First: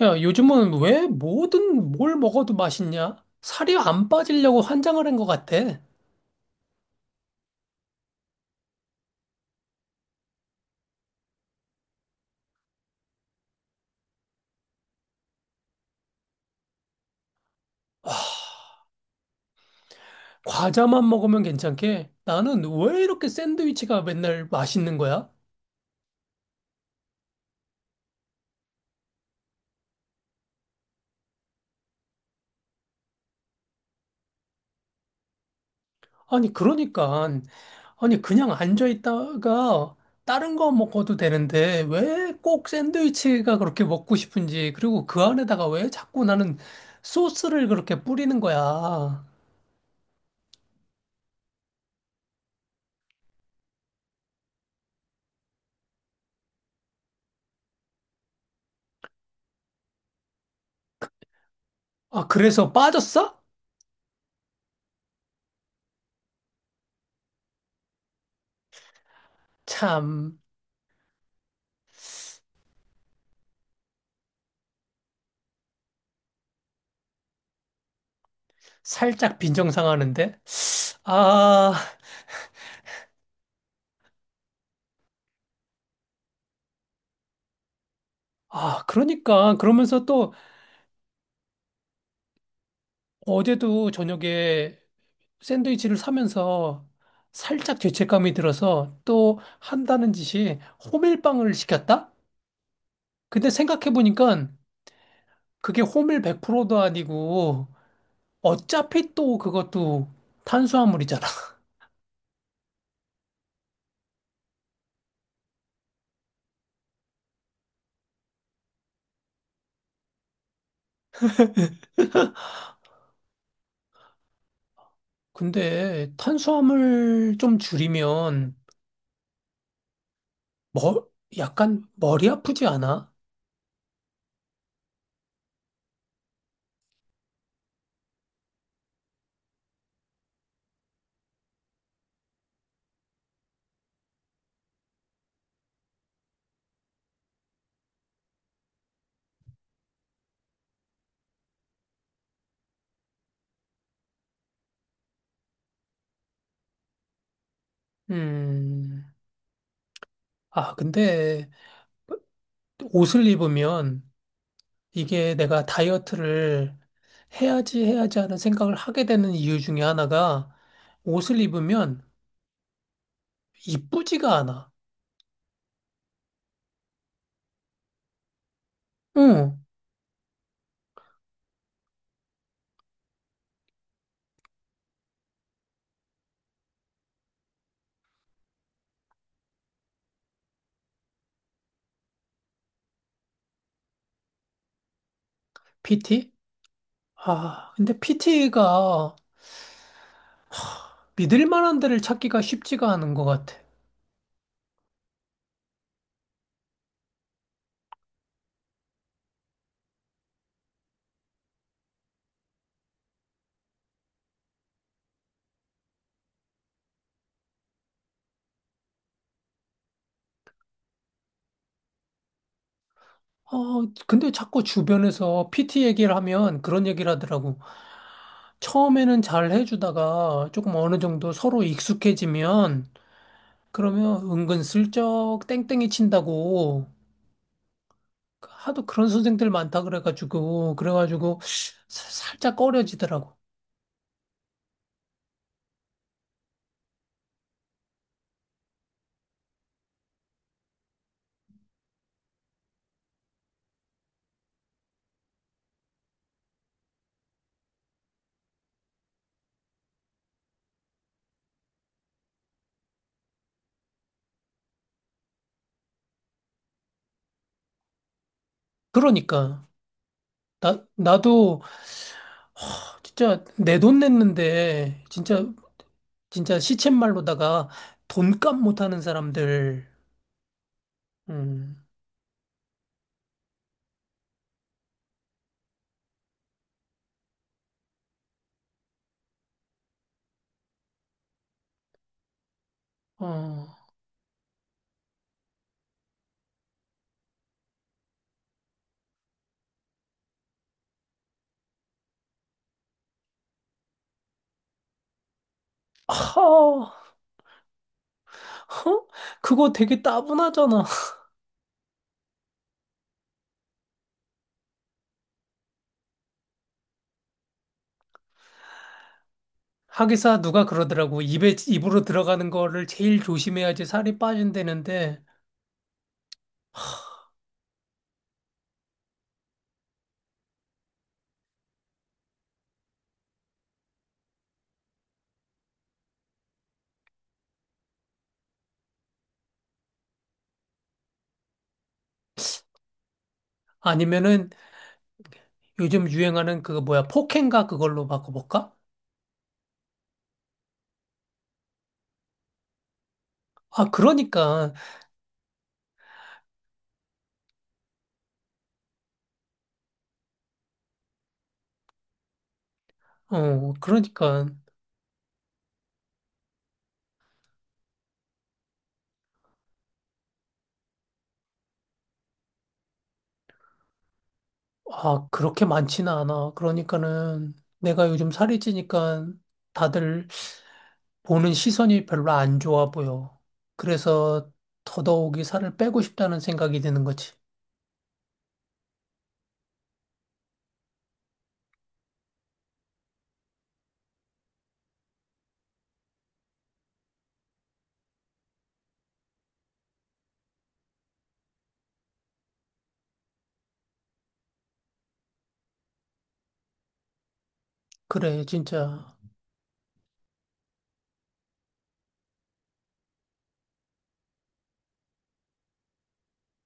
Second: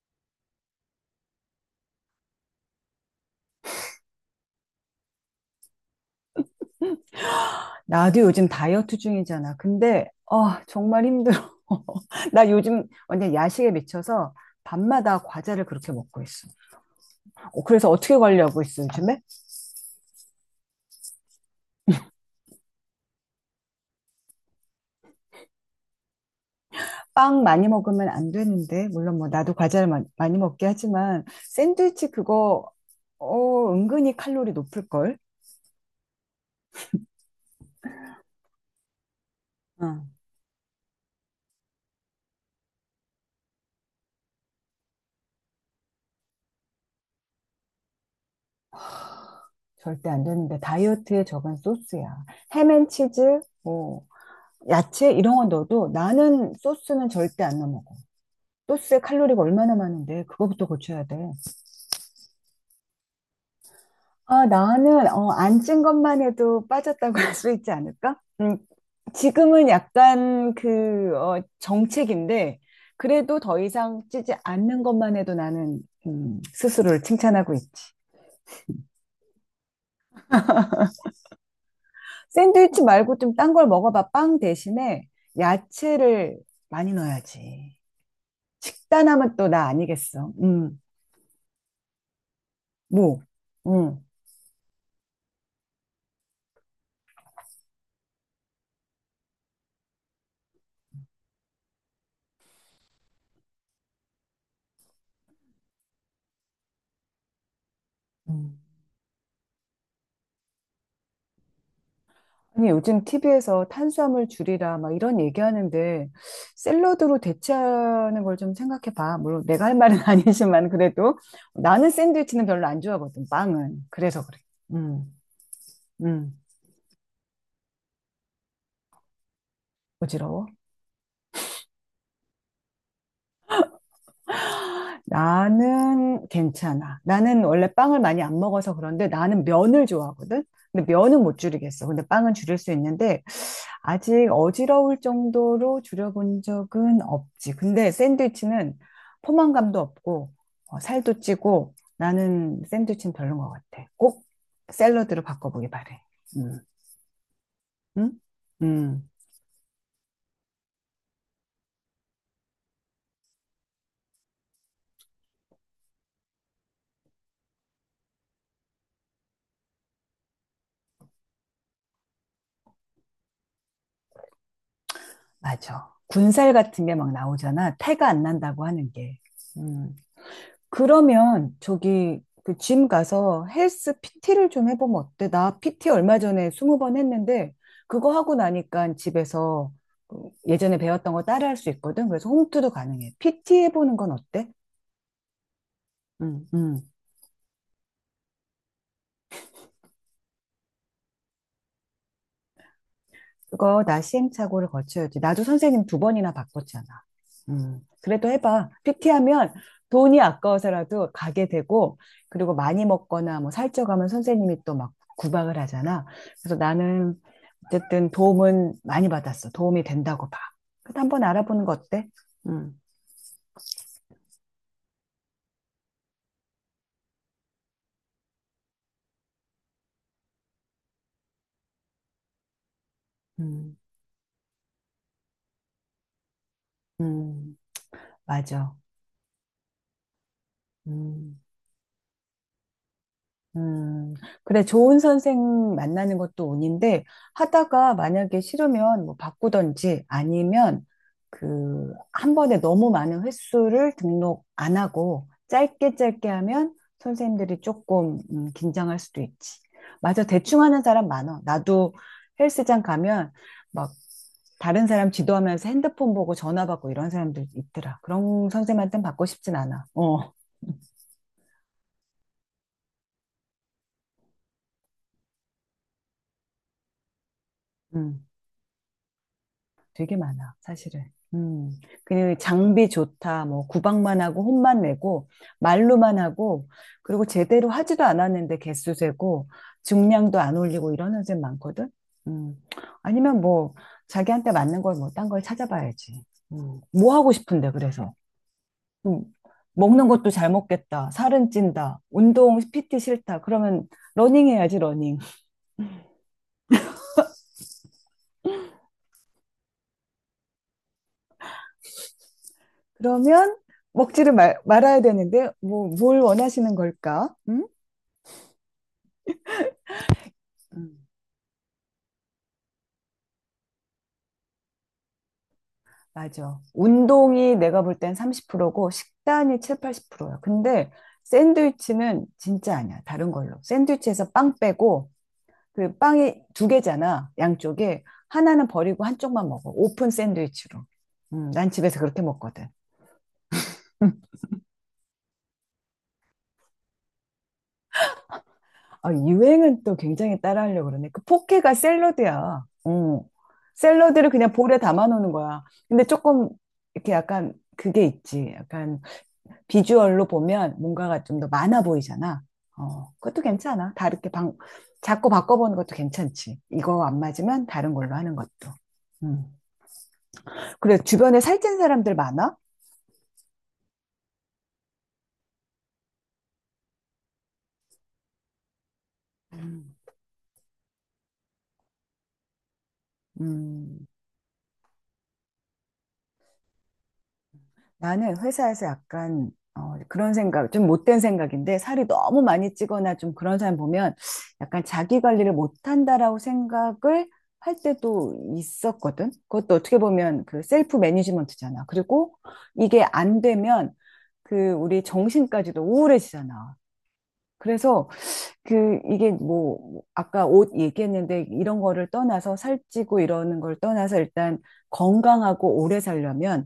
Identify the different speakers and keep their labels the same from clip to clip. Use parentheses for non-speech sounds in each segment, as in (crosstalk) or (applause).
Speaker 1: 야, 요즘은 왜 뭐든 뭘 먹어도 맛있냐? 살이 안 빠지려고 환장을 한 것 같아.
Speaker 2: 나도 요즘 다이어트 중이잖아. 근데, 아, 정말 힘들어. (laughs) 나 요즘 완전 야식에 미쳐서 밤마다 과자를 그렇게 먹고 있어. 어, 그래서
Speaker 1: 와,
Speaker 2: 어떻게 관리하고 있어, 요즘에?
Speaker 1: 과자만 먹으면 괜찮게 나는 왜 이렇게 샌드위치가 맨날 맛있는 거야?
Speaker 2: 빵 많이 먹으면 안 되는데, 물론 뭐 나도 과자를 많이 먹게 하지만, 샌드위치 그거, 어, 은근히 칼로리 높을걸?
Speaker 1: 아니, 그러니까. 아니, 그냥 앉아있다가
Speaker 2: 응,
Speaker 1: 다른 거 먹어도 되는데 왜 꼭 샌드위치가 그렇게 먹고 싶은지, 그리고 그 안에다가 왜 자꾸 나는 소스를 그렇게 뿌리는 거야?
Speaker 2: 절대 안 되는데, 다이어트에 적은 소스야. 햄앤치즈, 뭐, 야채 이런 거 넣어도 나는 소스는 절대 안 넣어. 소스에 칼로리가 얼마나 많은데 그거부터 고쳐야 돼.
Speaker 1: 아, 그래서 빠졌어?
Speaker 2: 아, 나는 어, 안 찐 것만 해도 빠졌다고 (laughs) 할 수 있지 않을까? 지금은
Speaker 1: 참,
Speaker 2: 약간 그 어, 정책인데 그래도 더 이상 찌지 않는 것만 해도 나는 스스로를 칭찬하고 있지.
Speaker 1: 살짝 빈정상하는데? 아.
Speaker 2: 샌드위치 말고 좀 딴 걸 먹어봐. 빵 대신에 야채를 많이 넣어야지.
Speaker 1: 아,
Speaker 2: 식단하면 또
Speaker 1: 그러니까
Speaker 2: 나
Speaker 1: 그러면서
Speaker 2: 아니겠어.
Speaker 1: 또
Speaker 2: 뭐,
Speaker 1: 어제도
Speaker 2: 음.
Speaker 1: 저녁에 샌드위치를 사면서 살짝 죄책감이 들어서 또 한다는 짓이 호밀빵을 시켰다? 근데 생각해보니까 그게 호밀 100%도 아니고
Speaker 2: 음.
Speaker 1: 어차피 또 그것도 탄수화물이잖아. (laughs)
Speaker 2: 아니, 요즘 TV에서 탄수화물 줄이라 막 이런 얘기하는데 샐러드로 대체하는 걸 좀 생각해 봐. 물론 내가 할 말은 (laughs) 아니지만 그래도 나는 샌드위치는 별로 안 좋아하거든. 빵은. 그래서 그래. 음.
Speaker 1: 근데
Speaker 2: 음.
Speaker 1: 탄수화물 좀 줄이면
Speaker 2: 어지러워?
Speaker 1: 머, 약간 머리 아프지 않아?
Speaker 2: 나는 괜찮아. 나는 원래 빵을 많이 안 먹어서 그런데 나는 면을 좋아하거든. 근데 면은 못 줄이겠어. 근데 빵은 줄일 수 있는데 아직 어지러울 정도로 줄여본 적은 없지. 근데 샌드위치는 포만감도 없고 어, 살도 찌고 나는 샌드위치는 별론 것 같아. 꼭 샐러드로 바꿔보기 바래. 음, 응?
Speaker 1: 음,
Speaker 2: 음,
Speaker 1: 아, 근데 옷을 입으면 이게 내가 다이어트를 해야지 해야지 하는 생각을 하게 되는 이유 중에 하나가 옷을 입으면 이쁘지가 않아.
Speaker 2: 맞아. 군살 같은 게 막 나오잖아. 태가 안 난다고 하는 게.
Speaker 1: 응.
Speaker 2: 음. 그러면 저기 그 짐 가서 헬스 PT를 좀 해보면 어때? 나 PT 얼마 전에 20번 했는데 그거 하고 나니까 집에서 그 예전에 배웠던 거 따라 할 수 있거든. 그래서 홈트도 가능해. PT 해보는 건 어때?
Speaker 1: PT?
Speaker 2: 응, 응.
Speaker 1: 아, 근데 PT가 믿을 만한 데를 찾기가 쉽지가 않은 것 같아.
Speaker 2: 그거 나 시행착오를 거쳐야지. 나도 선생님 두 번이나 바꿨잖아. 그래도 해봐. PT하면 돈이 아까워서라도 가게 되고, 그리고 많이 먹거나 뭐 살쪄가면 선생님이 또 막 구박을 하잖아. 그래서 나는 어쨌든 도움은 많이 받았어. 도움이 된다고 봐. 그래도 한번 알아보는 거 어때? 음,
Speaker 1: 어, 근데 자꾸 주변에서 PT 얘기를 하면 그런 얘기를 하더라고. 처음에는 잘 해주다가 조금 어느 정도 서로 익숙해지면
Speaker 2: 음,
Speaker 1: 그러면 은근슬쩍 땡땡이 친다고
Speaker 2: 음, 맞아.
Speaker 1: 하도 그런 선생들 많다 그래가지고
Speaker 2: 음.
Speaker 1: 그래가지고 살짝 꺼려지더라고.
Speaker 2: 음, 그래, 좋은 선생 만나는 것도 운인데, 하다가 만약에 싫으면 뭐 바꾸던지 아니면 그, 한 번에 너무 많은 횟수를 등록 안 하고, 짧게 짧게 하면 선생님들이 조금 긴장할 수도 있지. 맞아, 대충 하는 사람 많아. 나도 헬스장 가면 막 다른 사람 지도하면서 핸드폰 보고 전화 받고 이런 사람들 있더라. 그런 선생님한테는 받고 싶진
Speaker 1: 그러니까
Speaker 2: 않아. 어,
Speaker 1: 나 나도 진짜 내 돈 냈는데 진짜 진짜 시쳇말로다가
Speaker 2: 음.
Speaker 1: 돈값 못하는 사람들.
Speaker 2: 되게 많아, 사실은. 음.
Speaker 1: 음,
Speaker 2: 그냥 장비 좋다, 뭐, 구박만 하고, 혼만 내고, 말로만 하고, 그리고 제대로 하지도 않았는데 개수 세고, 중량도 안 올리고 이런 선생 많거든? 음. 아니면
Speaker 1: 어,
Speaker 2: 뭐, 자기한테 맞는 걸 뭐, 딴 걸 찾아봐야지. 음. 뭐 하고 싶은데, 그래서. 음. 먹는 것도 잘 먹겠다, 살은 찐다, 운동, PT 싫다. 그러면 러닝 해야지, 러닝.
Speaker 1: 하, 허? 그거 되게 따분하잖아.
Speaker 2: 그러면 먹지를 말아야 되는데, 뭐, 뭘 원하시는 걸까? 음?
Speaker 1: 하기사 누가
Speaker 2: 음,
Speaker 1: 그러더라고. 입에 입으로 들어가는 거를 제일 조심해야지 살이 빠진다는데.
Speaker 2: 맞아. 운동이 내가 볼 땐 30%고 식단이 7, 80%야. 근데 샌드위치는 진짜 아니야. 다른 걸로. 샌드위치에서 빵 빼고 그 빵이 두 개잖아. 양쪽에 하나는 버리고 한쪽만 먹어. 오픈 샌드위치로. 난 집에서 그렇게 먹거든. (laughs) 음.
Speaker 1: 아니면은 요즘 유행하는 그거 뭐야 폭행가 그걸로 바꿔볼까?
Speaker 2: 아, 유행은 또 굉장히 따라하려고 그러네. 그 포케가 샐러드야. 어.
Speaker 1: 아,
Speaker 2: 샐러드를 그냥 볼에 담아 놓는 거야. 근데 조금 이렇게 약간 그게 있지. 약간 비주얼로 보면 뭔가가 좀 더 많아 보이잖아. 어, 그것도 괜찮아. 다르게
Speaker 1: 그러니까,
Speaker 2: 자꾸 바꿔보는 것도 괜찮지. 이거 안 맞으면 다른 걸로 하는 것도. 음. 그래, 주변에 살찐 사람들 많아?
Speaker 1: 아, 그렇게 많지는 않아. 그러니까는 내가 요즘 살이 찌니까 다들 보는 시선이 별로 안 좋아 보여.
Speaker 2: 음,
Speaker 1: 그래서 더더욱이 살을 빼고 싶다는 생각이 드는 거지.
Speaker 2: 나는 회사에서 약간 어, 그런 생각, 좀 못된 생각인데, 살이 너무 많이 찌거나 좀 그런 사람 보면 약간 자기 관리를 못한다라고 생각을 할 때도 있었거든. 그것도 어떻게 보면 그 셀프 매니지먼트잖아. 그리고 이게 안 되면 그 우리 정신까지도 우울해지잖아. 그래서
Speaker 1: 그래,
Speaker 2: 그
Speaker 1: 진짜.
Speaker 2: 이게 뭐 아까 옷 얘기했는데 이런 거를 떠나서 살찌고 이러는 걸 떠나서 일단 건강하고 오래 살려면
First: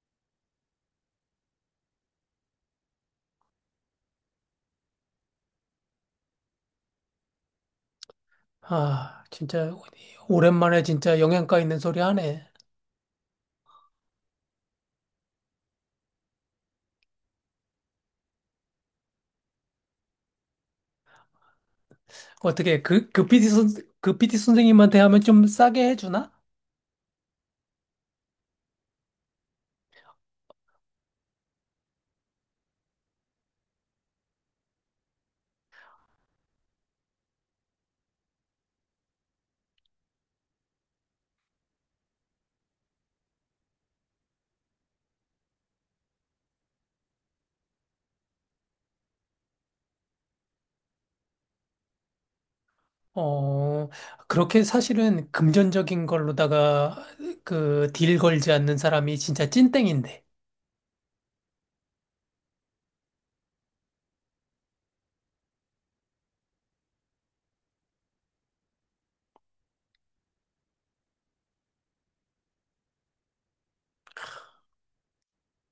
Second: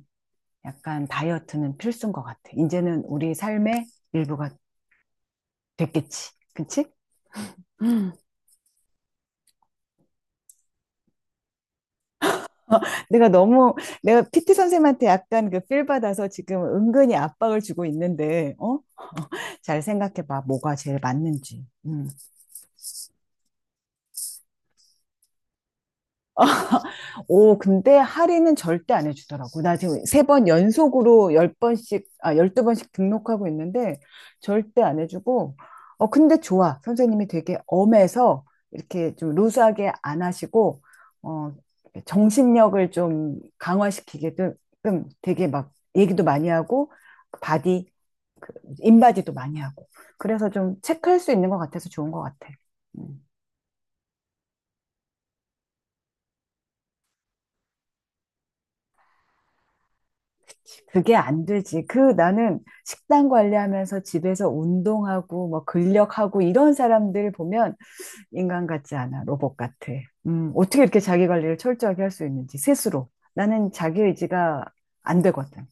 Speaker 2: 약간 다이어트는 필수인 것 같아. 이제는 우리 삶의 일부가 됐겠지. 그치? 음.
Speaker 1: 아, 진짜, 오랜만에 진짜 영양가 있는 소리 하네.
Speaker 2: 내가 너무 내가 PT 선생님한테 약간 그 필 받아서 지금 은근히 압박을 주고 있는데 어? 잘 생각해 봐. 뭐가 제일 맞는지. 음.
Speaker 1: 어떻게, 그 그 PT 선생님한테 하면 좀 싸게 해주나?
Speaker 2: 오, 근데 할인은 절대 안 해주더라고. 나 지금 세 번 연속으로 열 번씩, 아, 열두 번씩 등록하고 있는데 절대 안 해주고, 어, 근데 좋아. 선생님이 되게 엄해서 이렇게 좀 루스하게 안 하시고, 어, 정신력을 좀 강화시키게끔 되게 막 얘기도 많이 하고, 그 바디, 그 인바디도 많이 하고. 그래서 좀 체크할 수 있는 것 같아서 좋은 것 같아. 음.
Speaker 1: 어, 그렇게 사실은 금전적인 걸로다가 그 딜 걸지 않는 사람이 진짜 찐땡인데.
Speaker 2: 그게 안 되지. 그 나는 식단 관리하면서 집에서 운동하고 뭐 근력하고 이런 사람들 보면 인간 같지 않아. 로봇 같아. 어떻게 이렇게 자기 관리를 철저하게 할 수 있는지 스스로. 나는 자기 의지가 안 되거든.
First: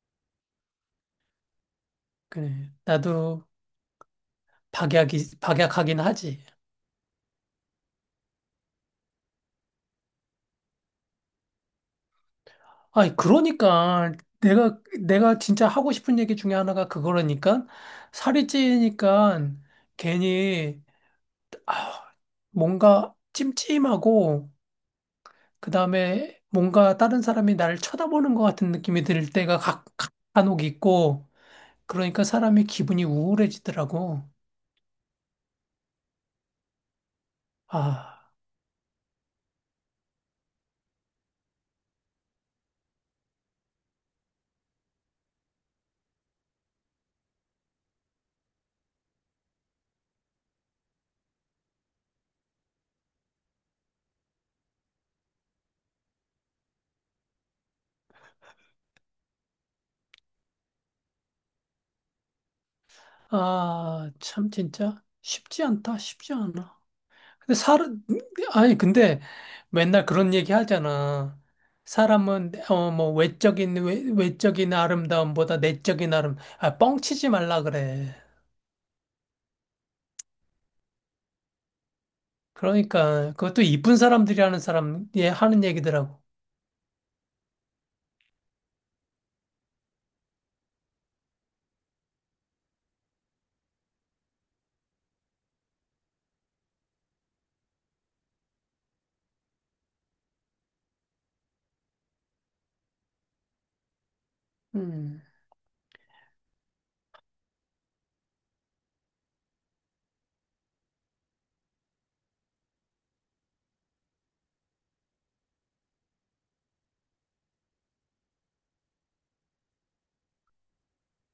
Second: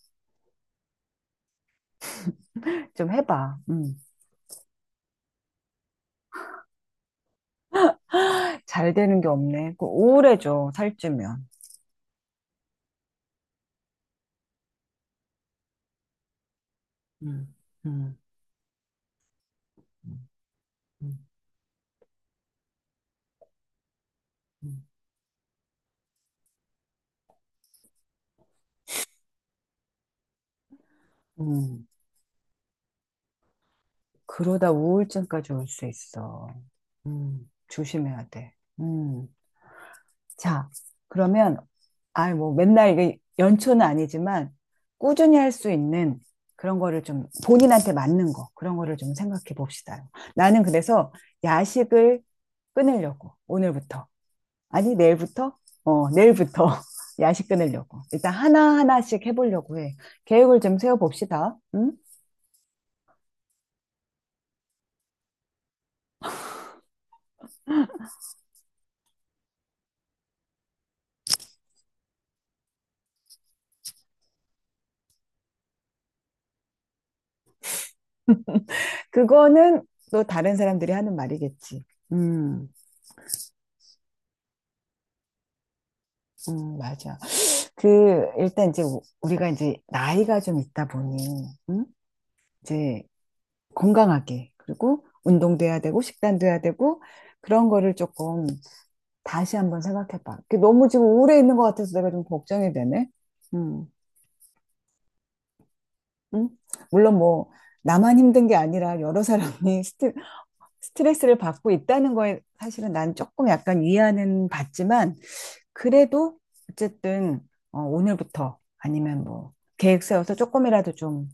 Speaker 1: 그래.
Speaker 2: 좀
Speaker 1: 나도
Speaker 2: 해봐.
Speaker 1: 박약하긴 하지.
Speaker 2: 잘 되는 게 없네. 그 우울해져. 살찌면.
Speaker 1: 아니, 그러니까 내가 진짜 하고 싶은 얘기 중에 하나가
Speaker 2: 음,
Speaker 1: 그거라니까
Speaker 2: 음,
Speaker 1: 살이 찌니까
Speaker 2: 음,
Speaker 1: 괜히,
Speaker 2: 음,
Speaker 1: 아, 뭔가 찜찜하고,
Speaker 2: 음.
Speaker 1: 그 다음에 뭔가 다른 사람이 나를 쳐다보는 것 같은 느낌이 들 때가 간혹 있고,
Speaker 2: 음.
Speaker 1: 그러니까 사람이 기분이 우울해지더라고.
Speaker 2: 그러다 우울증까지 올 수 있어. 조심해야
Speaker 1: 아,
Speaker 2: 돼. 음. 자, 그러면, 아, 뭐, 맨날 이게 연초는 아니지만, 꾸준히 할 수 있는 그런 거를 좀 본인한테 맞는 거, 그런 거를 좀 생각해 봅시다. 나는 그래서 야식을 끊으려고, 오늘부터. 아니, 내일부터? 어, 내일부터 (laughs) 야식 끊으려고. 일단 하나하나씩 해보려고 해. 계획을 좀 세워봅시다. 응?
Speaker 1: 아, 참 진짜 쉽지 않다, 쉽지 않아. 근데 사람, 아니, 근데 맨날 그런 얘기 하잖아. 사람은, 뭐, 외적인 아름다움보다 내적인 아, 뻥치지 말라 그래.
Speaker 2: 그거는 또 다른 사람들이 하는 말이겠지. 음,
Speaker 1: 그러니까, 그것도 이쁜 사람들이 하는 예, 하는 얘기더라고.
Speaker 2: 맞아. 그, 일단 이제 우리가 이제 나이가 좀 있다 보니, 응? 이제 건강하게, 그리고 운동도 해야 되고, 식단도 해야 되고, 그런 거를 조금 다시 한번 생각해봐. 그 너무 지금 우울해 있는 것 같아서 내가 좀 걱정이 되네. 음,
Speaker 1: 음,
Speaker 2: 음? 물론 뭐, 나만 힘든 게 아니라 여러 사람이 (laughs) 스트레스를 받고 있다는 거에 사실은 난 조금 약간 위안은 받지만, 그래도 어쨌든, 어, 오늘부터 아니면 뭐, 계획 세워서 조금이라도 좀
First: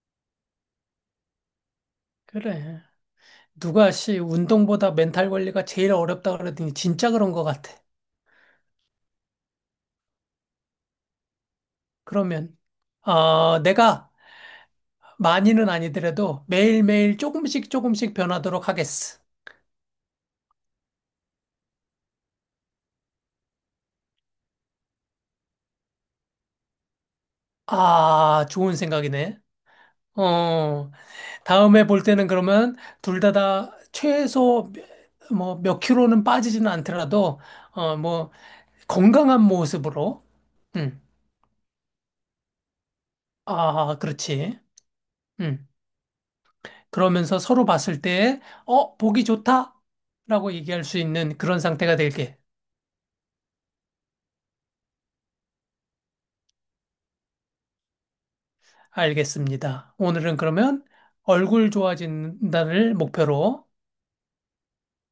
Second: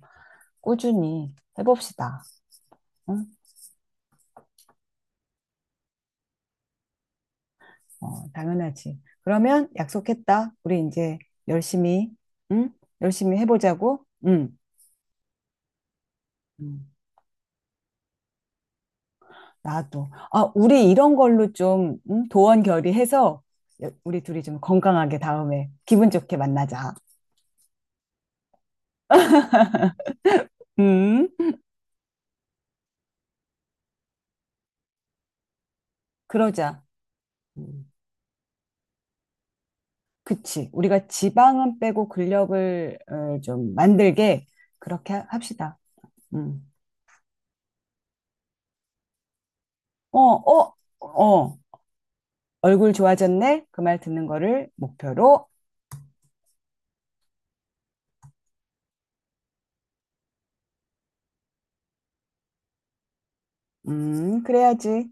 Speaker 2: 꾸준히 해봅시다.
Speaker 1: 그래.
Speaker 2: 응?
Speaker 1: 누가 씨, 운동보다 멘탈 관리가 제일 어렵다 그러더니 진짜 그런 것 같아.
Speaker 2: 어, 당연하지. 그러면 약속했다. 우리 이제 열심히,
Speaker 1: 그러면,
Speaker 2: 응? 열심히 해보자고.
Speaker 1: 내가
Speaker 2: 응.
Speaker 1: 많이는 아니더라도
Speaker 2: 응.
Speaker 1: 매일매일 조금씩 조금씩 변하도록 하겠어.
Speaker 2: 나도. 아, 우리 이런 걸로 좀 응? 도원 결의해서 우리 둘이 좀 건강하게 다음에 기분 좋게 만나자.
Speaker 1: 아, 좋은 생각이네. 어,
Speaker 2: 응?
Speaker 1: 다음에 볼 때는 그러면 둘 다 최소 뭐 몇 킬로는 빠지지는
Speaker 2: 그러자.
Speaker 1: 않더라도,
Speaker 2: 음.
Speaker 1: 어, 뭐 건강한 모습으로.
Speaker 2: 그치.
Speaker 1: 음.
Speaker 2: 우리가 지방은 빼고 근력을 어, 좀
Speaker 1: 아,
Speaker 2: 만들게
Speaker 1: 그렇지.
Speaker 2: 그렇게
Speaker 1: 음.
Speaker 2: 합시다. 응.
Speaker 1: 그러면서 서로 봤을 때, 보기 좋다,
Speaker 2: 어,
Speaker 1: 라고
Speaker 2: 어,
Speaker 1: 얘기할 수 있는
Speaker 2: 어.
Speaker 1: 그런 상태가 될게.
Speaker 2: 얼굴 좋아졌네? 그 말 듣는 거를 목표로,
Speaker 1: 알겠습니다. 오늘은 그러면 얼굴 좋아진다를 목표로
Speaker 2: 그래야지.